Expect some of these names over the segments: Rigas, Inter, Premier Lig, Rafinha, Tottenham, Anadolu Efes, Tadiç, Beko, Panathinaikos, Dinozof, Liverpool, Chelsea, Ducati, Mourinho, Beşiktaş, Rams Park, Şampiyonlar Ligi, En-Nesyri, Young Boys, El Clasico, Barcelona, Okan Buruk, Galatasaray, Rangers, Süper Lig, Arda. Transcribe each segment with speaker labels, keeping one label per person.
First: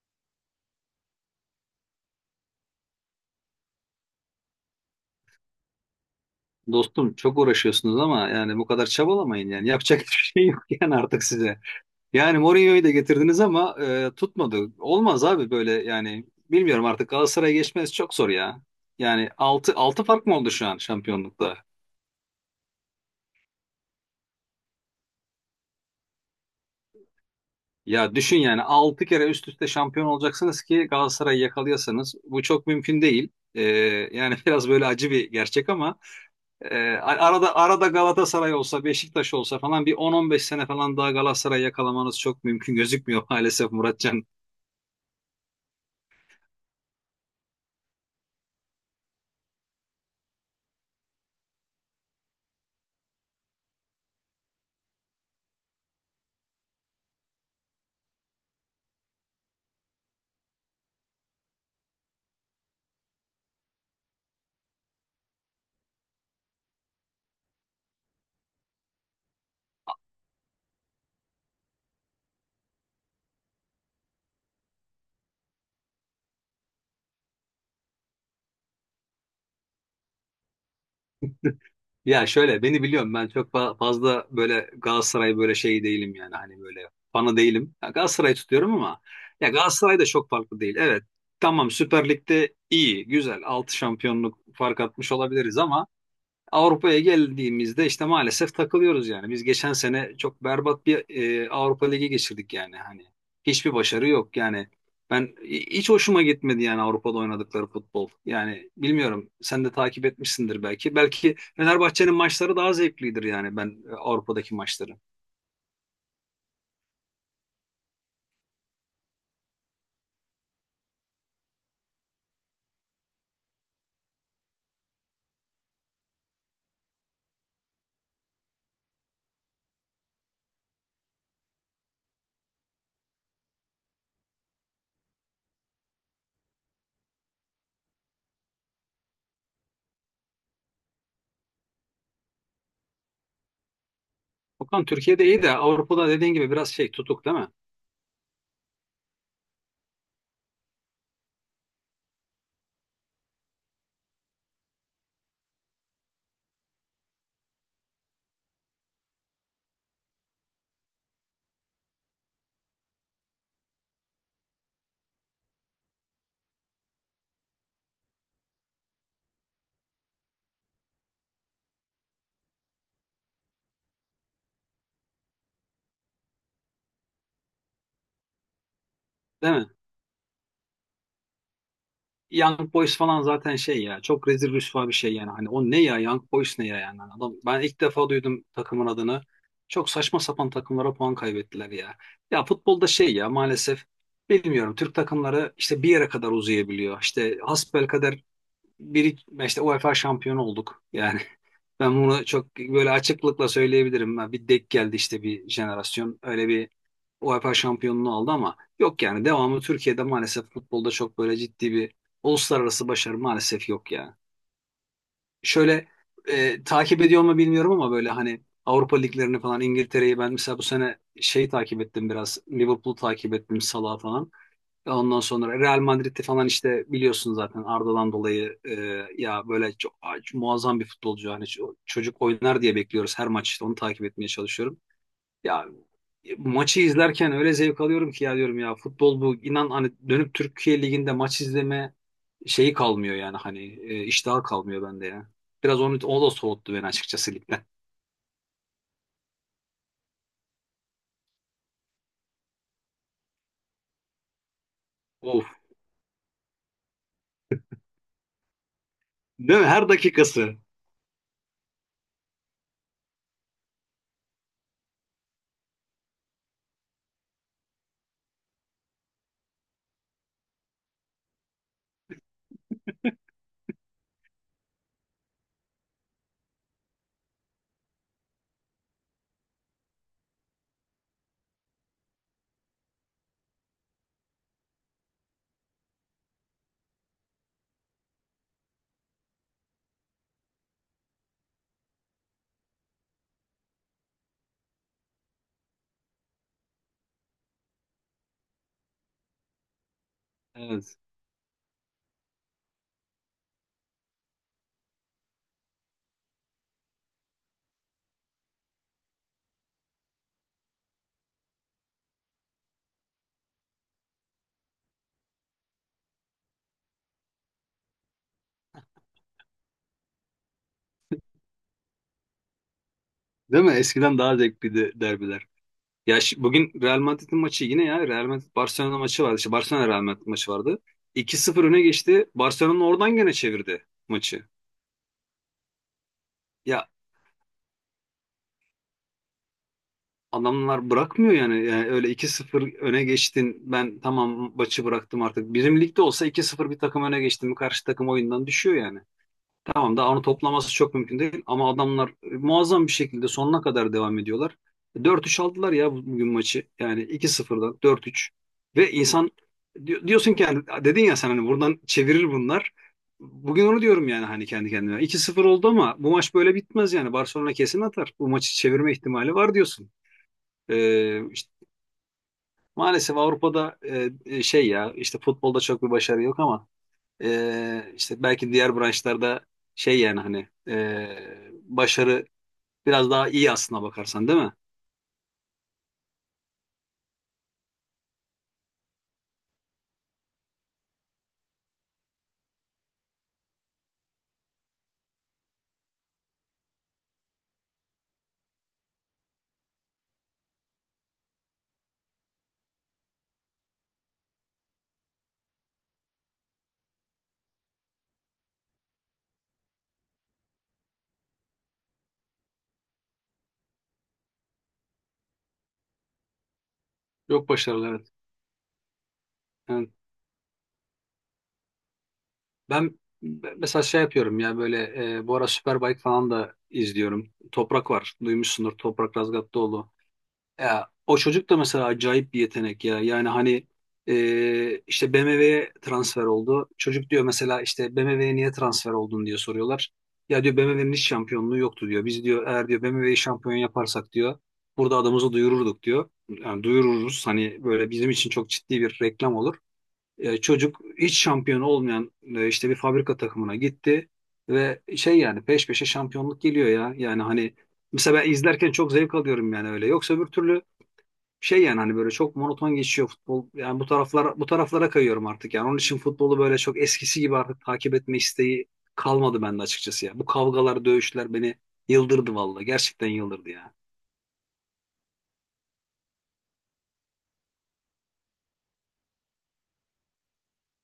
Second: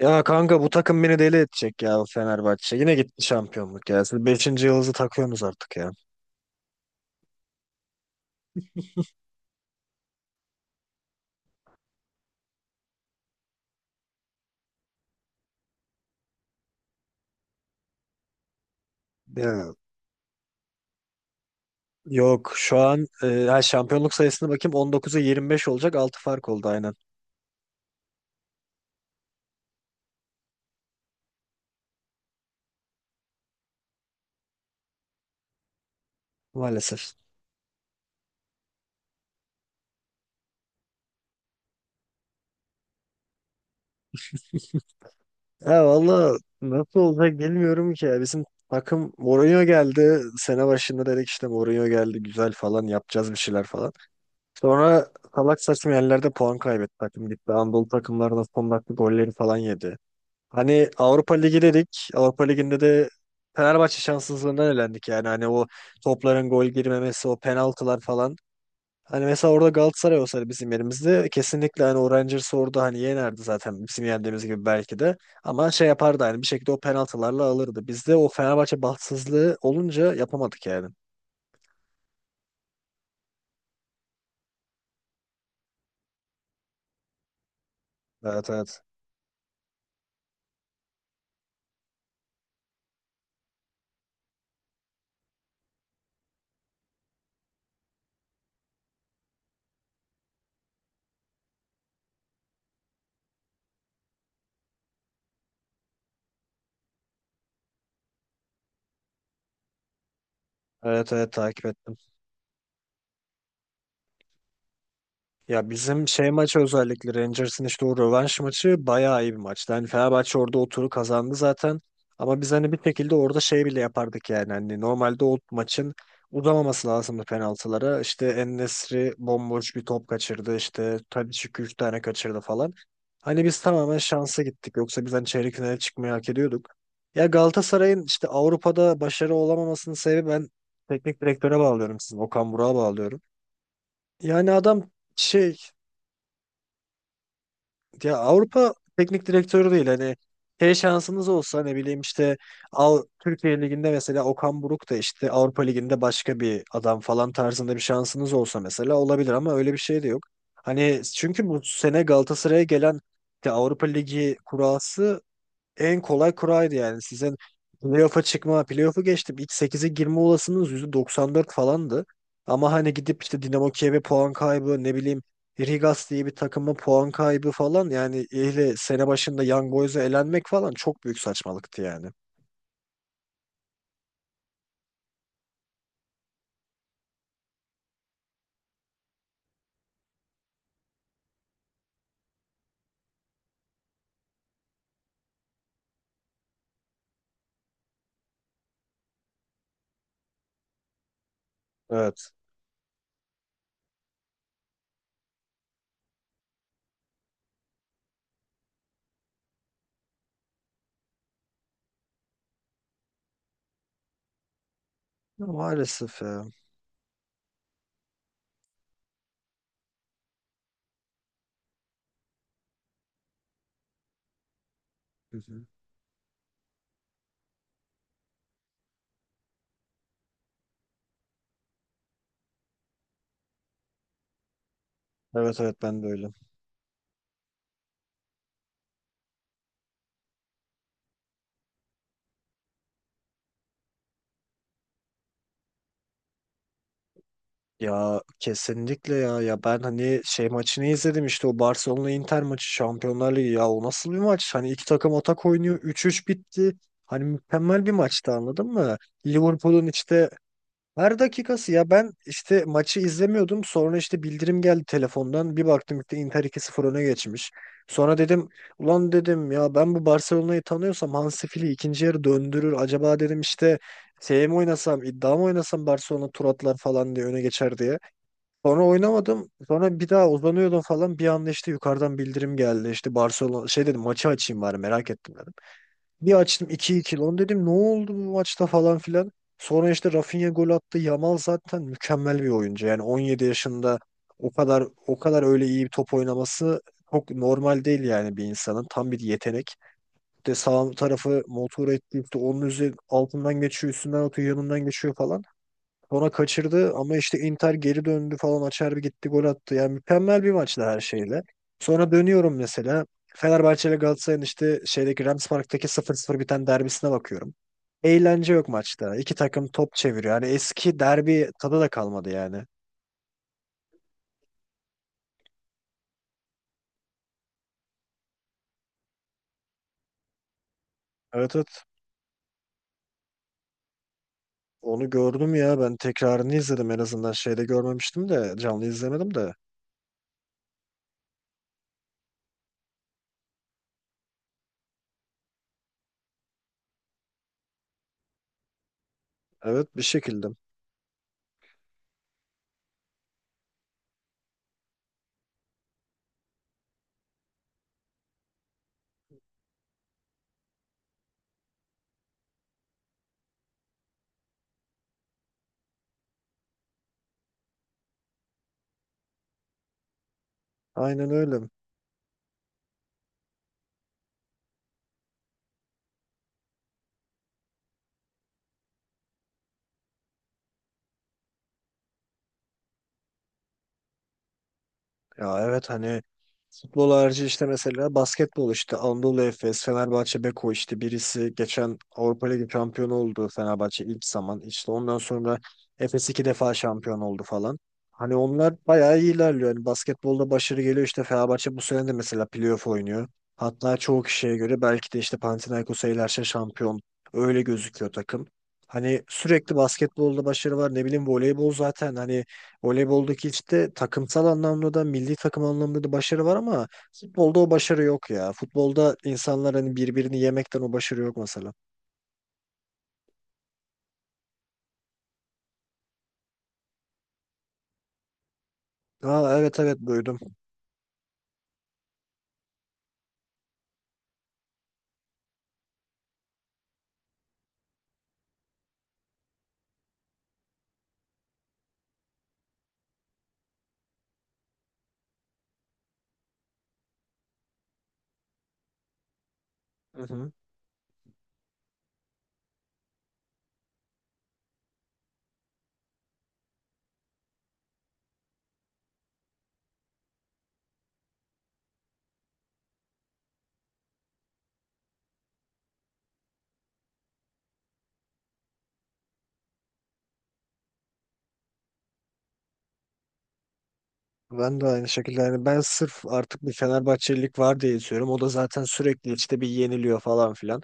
Speaker 1: Ya kanka bu takım beni deli edecek ya Fenerbahçe. Yine gitti şampiyonluk ya. Siz beşinci yılınızı takıyorsunuz artık ya.
Speaker 2: Dostum çok uğraşıyorsunuz ama yani bu kadar çabalamayın yani. Yapacak hiçbir şey yok yani artık size. Yani Mourinho'yu da getirdiniz ama tutmadı. Olmaz abi böyle yani bilmiyorum artık Galatasaray'a geçmeniz çok zor ya. Yani
Speaker 1: Ya
Speaker 2: altı fark mı oldu şu an şampiyonlukta?
Speaker 1: yok şu an şampiyonluk sayısına bakayım 19'a 25 olacak, 6 fark oldu aynen,
Speaker 2: Ya düşün yani 6 kere üst üste şampiyon olacaksınız ki Galatasaray'ı yakalıyorsanız bu çok mümkün değil. E, yani biraz böyle acı bir gerçek ama
Speaker 1: maalesef.
Speaker 2: arada arada Galatasaray olsa, Beşiktaş olsa falan bir 10-15 sene falan daha Galatasaray yakalamanız çok mümkün gözükmüyor maalesef Muratcan.
Speaker 1: Ya valla nasıl olacak bilmiyorum ki ya. Bizim takım Mourinho geldi. Sene başında dedik işte Mourinho geldi, güzel falan yapacağız bir şeyler falan. Sonra salak saçma yerlerde puan kaybetti, takım gitti. Anadolu takımlarına son dakika golleri falan yedi. Hani Avrupa Ligi dedik. Avrupa Ligi'nde de Fenerbahçe şanssızlığından elendik yani. Hani o topların gol girmemesi, o penaltılar falan. Hani mesela orada Galatasaray olsaydı bizim yerimizde kesinlikle hani o Rangers'ı orada hani yenerdi zaten, bizim yendiğimiz gibi belki de. Ama şey yapardı hani, bir şekilde o penaltılarla alırdı. Bizde o Fenerbahçe bahtsızlığı olunca yapamadık yani.
Speaker 2: Ya şöyle beni biliyorum ben çok fazla böyle Galatasaray böyle şey değilim yani hani böyle fanı değilim. Ya Galatasaray
Speaker 1: Evet,
Speaker 2: tutuyorum
Speaker 1: evet.
Speaker 2: ama ya Galatasaray da çok farklı değil. Evet tamam Süper Lig'de iyi, güzel 6 şampiyonluk fark atmış olabiliriz ama Avrupa'ya geldiğimizde işte maalesef takılıyoruz yani. Biz geçen sene çok berbat bir Avrupa Ligi geçirdik yani hani. Hiçbir başarı yok yani. Ben hiç hoşuma gitmedi yani Avrupa'da oynadıkları futbol. Yani bilmiyorum sen de takip etmişsindir belki.
Speaker 1: Evet, evet,
Speaker 2: Belki
Speaker 1: takip ettim.
Speaker 2: Fenerbahçe'nin maçları daha zevklidir yani ben Avrupa'daki maçları.
Speaker 1: Ya bizim şey maçı, özellikle Rangers'ın işte o rövanş maçı bayağı iyi bir maçtı. Hani Fenerbahçe orada o turu kazandı zaten. Ama biz hani bir şekilde orada şey bile yapardık yani. Hani normalde o maçın uzamaması lazımdı penaltılara. İşte En-Nesyri bomboş bir top kaçırdı. İşte Tadiç 2 üç tane kaçırdı falan. Hani biz tamamen şansa gittik. Yoksa biz hani çeyrek finale çıkmayı hak ediyorduk. Ya Galatasaray'ın işte Avrupa'da başarı olamamasının sebebi, ben teknik direktöre bağlıyorum sizin. Okan Burak'a bağlıyorum. Yani
Speaker 2: Okan
Speaker 1: adam
Speaker 2: Türkiye'de iyi de
Speaker 1: şey,
Speaker 2: Avrupa'da dediğin gibi biraz şey tutuk değil mi?
Speaker 1: ya Avrupa teknik direktörü değil hani. Şey, şansınız olsa ne bileyim işte, al Türkiye Ligi'nde mesela Okan Buruk, da işte Avrupa Ligi'nde başka bir adam falan tarzında bir şansınız olsa mesela olabilir ama öyle bir şey de yok. Hani çünkü bu sene Galatasaray'a gelen işte Avrupa Ligi kurası en kolay kuraydı yani. Sizin playoff'a çıkma, playoff'u geçtim, İlk sekize girme olasılığınız %94 falandı. Ama hani gidip işte Dinamo Kiev'e puan kaybı, ne bileyim Rigas diye bir takıma puan kaybı falan yani ile sene başında
Speaker 2: Değil mi?
Speaker 1: Young Boys'a elenmek falan çok büyük saçmalıktı yani.
Speaker 2: Young Boys falan zaten şey ya çok rezil rüsva bir şey yani. Hani o ne ya Young Boys ne ya yani. Hani adam, ben ilk defa duydum takımın adını. Çok saçma sapan takımlara puan kaybettiler ya. Ya futbolda şey ya maalesef bilmiyorum Türk takımları işte bir yere kadar uzayabiliyor. İşte hasbelkader bir işte UEFA şampiyonu olduk. Yani ben bunu
Speaker 1: Evet.
Speaker 2: çok böyle açıklıkla söyleyebilirim. Ha, bir denk geldi işte bir jenerasyon. Öyle bir UEFA şampiyonluğu aldı ama yok yani devamı Türkiye'de maalesef futbolda çok böyle ciddi bir uluslararası başarı maalesef yok ya.
Speaker 1: Ya
Speaker 2: Şöyle
Speaker 1: maalesef ya.
Speaker 2: takip ediyor mu bilmiyorum ama böyle hani Avrupa liglerini falan İngiltere'yi ben mesela bu sene şey takip ettim biraz. Liverpool'u takip ettim Salah'ı falan. Ondan
Speaker 1: Hı
Speaker 2: sonra
Speaker 1: hı.
Speaker 2: Real Madrid'de falan işte biliyorsun zaten Arda'dan dolayı ya böyle çok, muazzam bir futbolcu. Hani çocuk oynar diye bekliyoruz her maç işte onu takip etmeye çalışıyorum.
Speaker 1: Evet,
Speaker 2: Ya
Speaker 1: evet, ben de öyle.
Speaker 2: maçı izlerken öyle zevk alıyorum ki ya diyorum ya futbol bu inan hani dönüp Türkiye Ligi'nde maç izleme şeyi kalmıyor yani hani iştahı kalmıyor bende ya. Biraz onu, o da soğuttu beni açıkçası ligden.
Speaker 1: Ya kesinlikle ya. Ya ben hani şey maçını izledim, işte o Barcelona Inter maçı, Şampiyonlar Ligi, ya o nasıl bir maç? Hani iki takım
Speaker 2: Of.
Speaker 1: atak oynuyor, üç üç bitti. Hani mükemmel bir maçtı, anladın mı?
Speaker 2: Değil mi?
Speaker 1: Liverpool'un
Speaker 2: Her
Speaker 1: işte
Speaker 2: dakikası.
Speaker 1: her dakikası ya, ben işte maçı izlemiyordum. Sonra işte bildirim geldi telefondan. Bir baktım işte Inter 2-0 öne geçmiş. Sonra dedim ulan dedim ya ben bu Barcelona'yı tanıyorsam Hansi Flick ikinci yarı döndürür. Acaba dedim işte şey mi oynasam, iddia mı oynasam Barcelona tur atlar falan diye, öne geçer diye. Sonra oynamadım. Sonra bir daha uzanıyordum falan. Bir anda işte yukarıdan bildirim geldi. İşte Barcelona, şey dedim maçı açayım bari, merak ettim dedim. Bir açtım, iki iki, lan dedim ne oldu bu maçta falan filan. Sonra işte Rafinha gol attı. Yamal zaten mükemmel bir oyuncu. Yani 17 yaşında o kadar, o kadar öyle iyi bir top oynaması çok normal değil yani bir insanın. Tam bir yetenek. De sağ
Speaker 2: Evet.
Speaker 1: tarafı motor etti işte, onun üzeri altından geçiyor, üstünden atıyor, yanından geçiyor falan. Sonra kaçırdı ama işte Inter geri döndü falan, Acerbi gitti gol attı. Yani mükemmel bir maçtı her şeyle. Sonra dönüyorum mesela Fenerbahçe ile Galatasaray'ın işte şeydeki Rams Park'taki sıfır 0 biten derbisine bakıyorum. Eğlence yok maçta. İki takım top çeviriyor. Yani eski derbi tadı da kalmadı yani.
Speaker 2: Değil mi? Eskiden daha zevkliydi derbiler. Ya bugün Real Madrid'in maçı yine ya Real Madrid Barcelona maçı vardı. İşte Barcelona Real Madrid maçı vardı. 2
Speaker 1: Evet,
Speaker 2: sıfır öne
Speaker 1: evet.
Speaker 2: geçti. Barcelona oradan gene çevirdi maçı.
Speaker 1: Onu gördüm ya. Ben tekrarını
Speaker 2: Ya
Speaker 1: izledim en azından. Şeyde görmemiştim de. Canlı izlemedim de.
Speaker 2: adamlar bırakmıyor yani. Yani öyle iki sıfır öne geçtin. Ben tamam maçı bıraktım artık. Bizim ligde olsa iki sıfır bir takım öne geçtim mi, karşı takım oyundan düşüyor yani.
Speaker 1: Evet,
Speaker 2: Tamam
Speaker 1: bir
Speaker 2: daha onu
Speaker 1: şekilde.
Speaker 2: toplaması çok mümkün değil ama adamlar muazzam bir şekilde sonuna kadar devam ediyorlar. Dört üç aldılar ya bugün maçı. Yani iki sıfır'dan dört üç ve insan diyorsun ki yani dedin ya sen hani buradan çevirir bunlar. Bugün onu diyorum yani hani kendi kendime. 2 sıfır oldu ama bu maç böyle bitmez yani. Barcelona kesin atar. Bu maçı çevirme ihtimali var diyorsun.
Speaker 1: Aynen
Speaker 2: İşte
Speaker 1: öyle.
Speaker 2: maalesef Avrupa'da şey ya işte futbolda çok bir başarı yok ama işte belki diğer branşlarda şey yani hani başarı biraz daha iyi aslına bakarsan değil mi?
Speaker 1: Ya evet, hani futbol harici işte mesela basketbol, işte Anadolu Efes, Fenerbahçe, Beko, işte birisi geçen Avrupa Ligi şampiyonu oldu, Fenerbahçe ilk zaman. İşte ondan sonra Efes iki defa şampiyon oldu falan. Hani onlar bayağı iyi ilerliyor. Hani basketbolda başarı geliyor, işte Fenerbahçe bu sene de mesela playoff oynuyor. Hatta çoğu kişiye göre belki de işte Panathinaikos'a ilerse şampiyon, öyle gözüküyor takım. Hani sürekli basketbolda başarı var, ne bileyim voleybol zaten hani voleyboldaki işte takımsal anlamda da milli takım anlamında da başarı var ama
Speaker 2: Yok
Speaker 1: futbolda o
Speaker 2: başarılı
Speaker 1: başarı
Speaker 2: evet.
Speaker 1: yok ya. Futbolda insanlar
Speaker 2: Yani
Speaker 1: hani birbirini yemekten o başarı yok mesela.
Speaker 2: ben mesela şey yapıyorum ya böyle bu ara Superbike falan da izliyorum. Toprak var. Duymuşsundur Toprak
Speaker 1: Ha evet,
Speaker 2: Razgatlıoğlu.
Speaker 1: evet, duydum.
Speaker 2: Ya, o çocuk da mesela acayip bir yetenek ya. Yani hani işte BMW'ye transfer oldu. Çocuk diyor mesela işte BMW'ye niye transfer oldun diye soruyorlar. Ya diyor BMW'nin hiç şampiyonluğu yoktu diyor. Biz diyor eğer diyor BMW'yi şampiyon yaparsak diyor burada adımızı duyururduk diyor. Yani duyururuz hani böyle bizim için çok ciddi bir reklam olur.
Speaker 1: Hı hı.
Speaker 2: Çocuk hiç şampiyon olmayan işte bir fabrika takımına gitti ve şey yani peş peşe şampiyonluk geliyor ya. Yani hani mesela ben izlerken çok zevk alıyorum yani öyle. Yoksa öbür türlü şey yani hani böyle çok monoton geçiyor futbol. Yani bu taraflara bu taraflara kayıyorum artık yani. Onun için futbolu böyle çok eskisi gibi artık takip etme isteği kalmadı bende açıkçası ya. Bu kavgalar, dövüşler beni yıldırdı vallahi. Gerçekten yıldırdı ya.
Speaker 1: Ben de aynı şekilde yani, ben sırf artık bir Fenerbahçelilik var diye istiyorum. O da zaten sürekli işte bir yeniliyor falan filan.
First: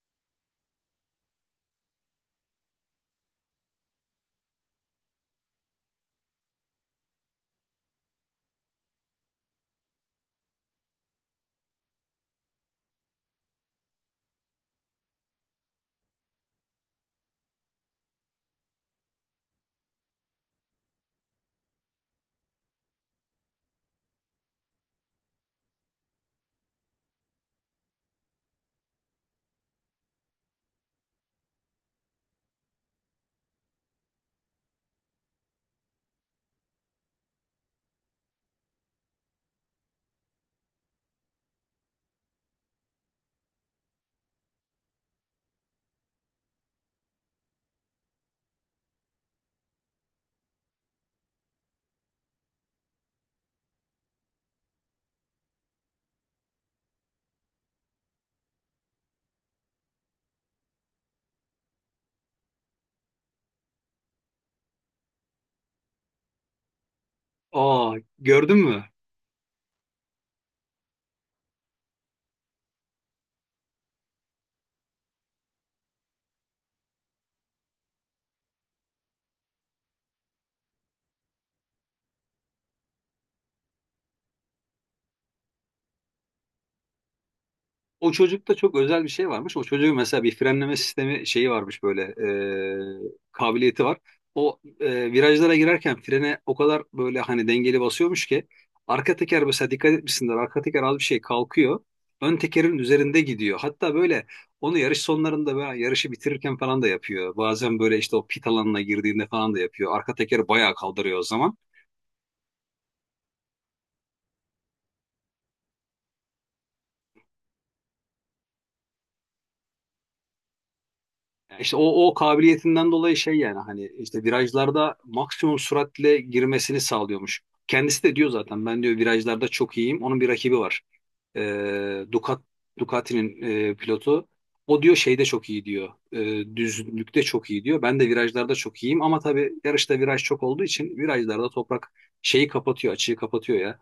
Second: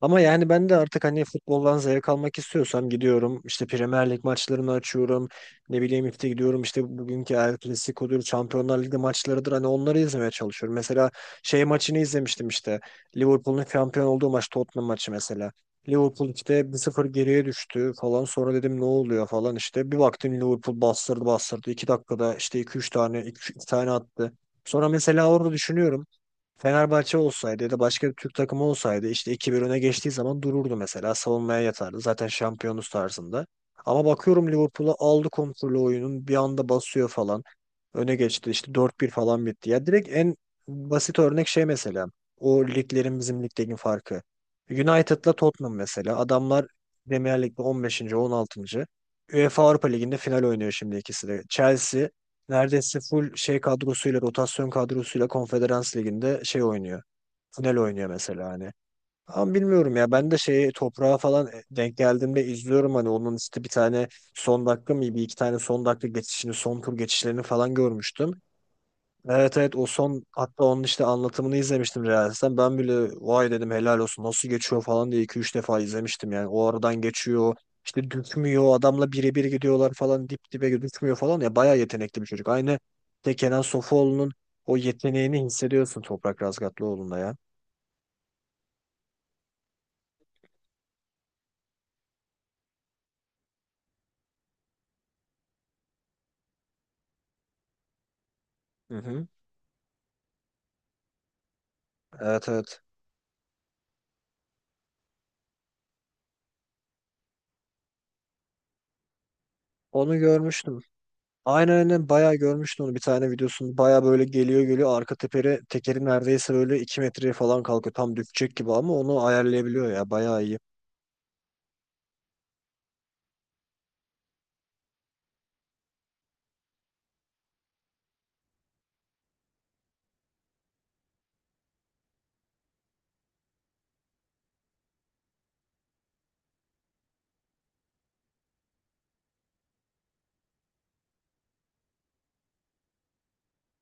Speaker 1: Ama yani ben de artık hani futboldan zevk almak istiyorsam gidiyorum. İşte Premier Lig maçlarını açıyorum. Ne bileyim işte gidiyorum, işte bugünkü El Clasico'dur, Şampiyonlar Ligi maçlarıdır. Hani onları izlemeye çalışıyorum. Mesela şey maçını izlemiştim işte. Liverpool'un şampiyon olduğu maç, Tottenham maçı mesela. Liverpool işte 1-0 geriye düştü falan. Sonra dedim ne oluyor falan işte. Bir baktım Liverpool bastırdı bastırdı. 2 dakikada işte iki üç tane, 2 tane attı. Sonra mesela orada düşünüyorum. Fenerbahçe olsaydı ya da başka bir Türk takımı olsaydı işte iki bir öne geçtiği zaman dururdu mesela. Savunmaya yatardı. Zaten şampiyonuz tarzında. Ama bakıyorum Liverpool'a, aldı kontrolü oyunun. Bir anda basıyor falan. Öne geçti işte, dört bir falan bitti. Ya direkt en basit örnek şey mesela. O liglerin bizim ligdeki farkı. United'la Tottenham mesela. Adamlar Premier Lig'de on beşinci, on altıncı, UEFA Avrupa Ligi'nde final oynuyor şimdi ikisi de. Chelsea neredeyse full şey kadrosuyla, rotasyon kadrosuyla Konferans Ligi'nde şey oynuyor. Final oynuyor mesela hani. Ama bilmiyorum ya, ben de şeyi toprağa falan denk geldiğimde izliyorum, hani onun işte bir tane son dakika mı bir iki tane son dakika geçişini, son tur geçişlerini falan
Speaker 2: Aa,
Speaker 1: görmüştüm.
Speaker 2: gördün mü?
Speaker 1: Evet, evet, o son, hatta onun işte anlatımını izlemiştim Reels'ten. Ben bile vay dedim, helal olsun nasıl geçiyor falan diye iki üç defa izlemiştim yani. O aradan geçiyor işte, düşmüyor, adamla birebir gidiyorlar falan, dip dibe düşmüyor falan, ya bayağı yetenekli bir çocuk. Aynı işte Kenan Sofuoğlu'nun o yeteneğini hissediyorsun Toprak Razgatlıoğlu'nda ya.
Speaker 2: O çocukta çok özel bir şey varmış. O çocuğun mesela bir frenleme sistemi şeyi varmış böyle kabiliyeti var. O virajlara girerken frene o kadar böyle hani dengeli basıyormuş ki
Speaker 1: Hı
Speaker 2: arka
Speaker 1: hı.
Speaker 2: teker mesela dikkat etmişsindir arka teker az bir şey kalkıyor. Ön
Speaker 1: Evet,
Speaker 2: tekerin
Speaker 1: evet,
Speaker 2: üzerinde gidiyor. Hatta böyle onu yarış sonlarında veya yarışı bitirirken falan da yapıyor. Bazen böyle işte o pit alanına girdiğinde falan da yapıyor. Arka
Speaker 1: onu
Speaker 2: teker bayağı
Speaker 1: görmüştüm.
Speaker 2: kaldırıyor o zaman.
Speaker 1: Aynen, aynen, bayağı görmüştüm onu, bir tane videosunu. Bayağı böyle geliyor geliyor, arka teperi tekeri neredeyse böyle 2 metreye falan kalkıyor. Tam düşecek gibi ama onu ayarlayabiliyor ya. Bayağı iyi.
Speaker 2: Evet. İşte o kabiliyetinden dolayı şey yani hani işte virajlarda maksimum süratle girmesini sağlıyormuş. Kendisi de diyor zaten ben diyor virajlarda çok iyiyim. Onun bir rakibi var. Ee, Ducat, Ducati'nin pilotu. O diyor şeyde çok iyi diyor. Düzlükte çok iyi diyor. Ben de virajlarda çok iyiyim ama tabii yarışta viraj çok olduğu için virajlarda toprak şeyi kapatıyor, açığı kapatıyor ya.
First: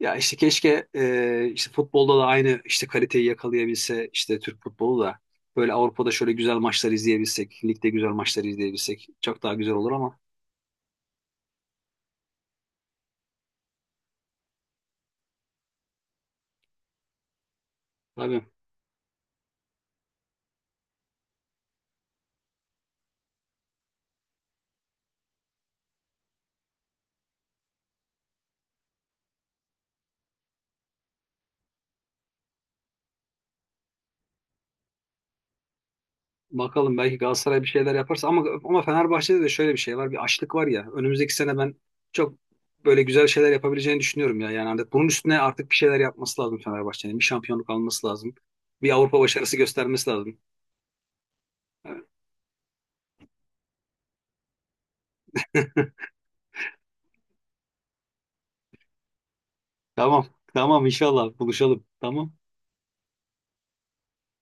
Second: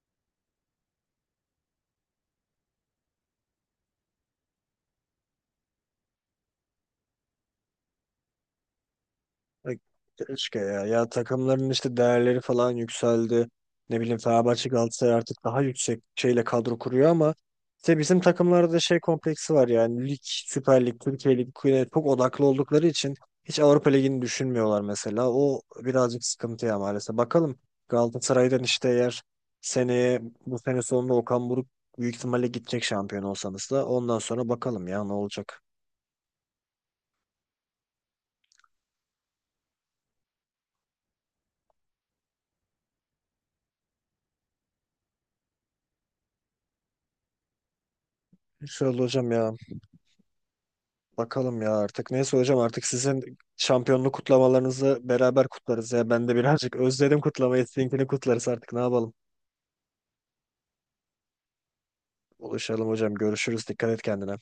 Speaker 2: Ya işte keşke işte futbolda da aynı işte kaliteyi yakalayabilse işte Türk futbolu da böyle Avrupa'da şöyle güzel maçlar izleyebilsek, ligde güzel maçlar izleyebilsek çok daha
Speaker 1: E,
Speaker 2: güzel olur ama
Speaker 1: Keşke ya. Ya takımların işte değerleri falan yükseldi. Ne bileyim Fenerbahçe Galatasaray artık daha yüksek şeyle kadro kuruyor ama işte bizim
Speaker 2: tabii
Speaker 1: takımlarda da şey kompleksi var yani, lig, Süper Lig, Türkiye Lig Kuyu- çok odaklı oldukları için hiç Avrupa Ligi'ni düşünmüyorlar mesela. O birazcık sıkıntı ya, maalesef. Bakalım, Galatasaray'dan işte, eğer seneye, bu sene sonunda Okan Buruk büyük ihtimalle gidecek, şampiyon olsanız da ondan sonra bakalım ya ne olacak.
Speaker 2: bakalım belki Galatasaray bir şeyler yaparsa ama Fenerbahçe'de de şöyle bir şey var bir açlık var ya önümüzdeki sene ben çok böyle güzel şeyler yapabileceğini düşünüyorum ya yani hani bunun üstüne artık bir şeyler yapması lazım Fenerbahçe'nin bir şampiyonluk alması lazım bir
Speaker 1: Şöyle
Speaker 2: Avrupa
Speaker 1: hocam ya,
Speaker 2: başarısı göstermesi lazım.
Speaker 1: bakalım ya artık. Neyse hocam, artık sizin şampiyonluk kutlamalarınızı beraber kutlarız ya. Ben de birazcık özledim kutlamayı. Sizinkini kutlarız artık, ne yapalım.
Speaker 2: Tamam tamam, inşallah buluşalım tamam.
Speaker 1: Buluşalım hocam. Görüşürüz. Dikkat et kendine.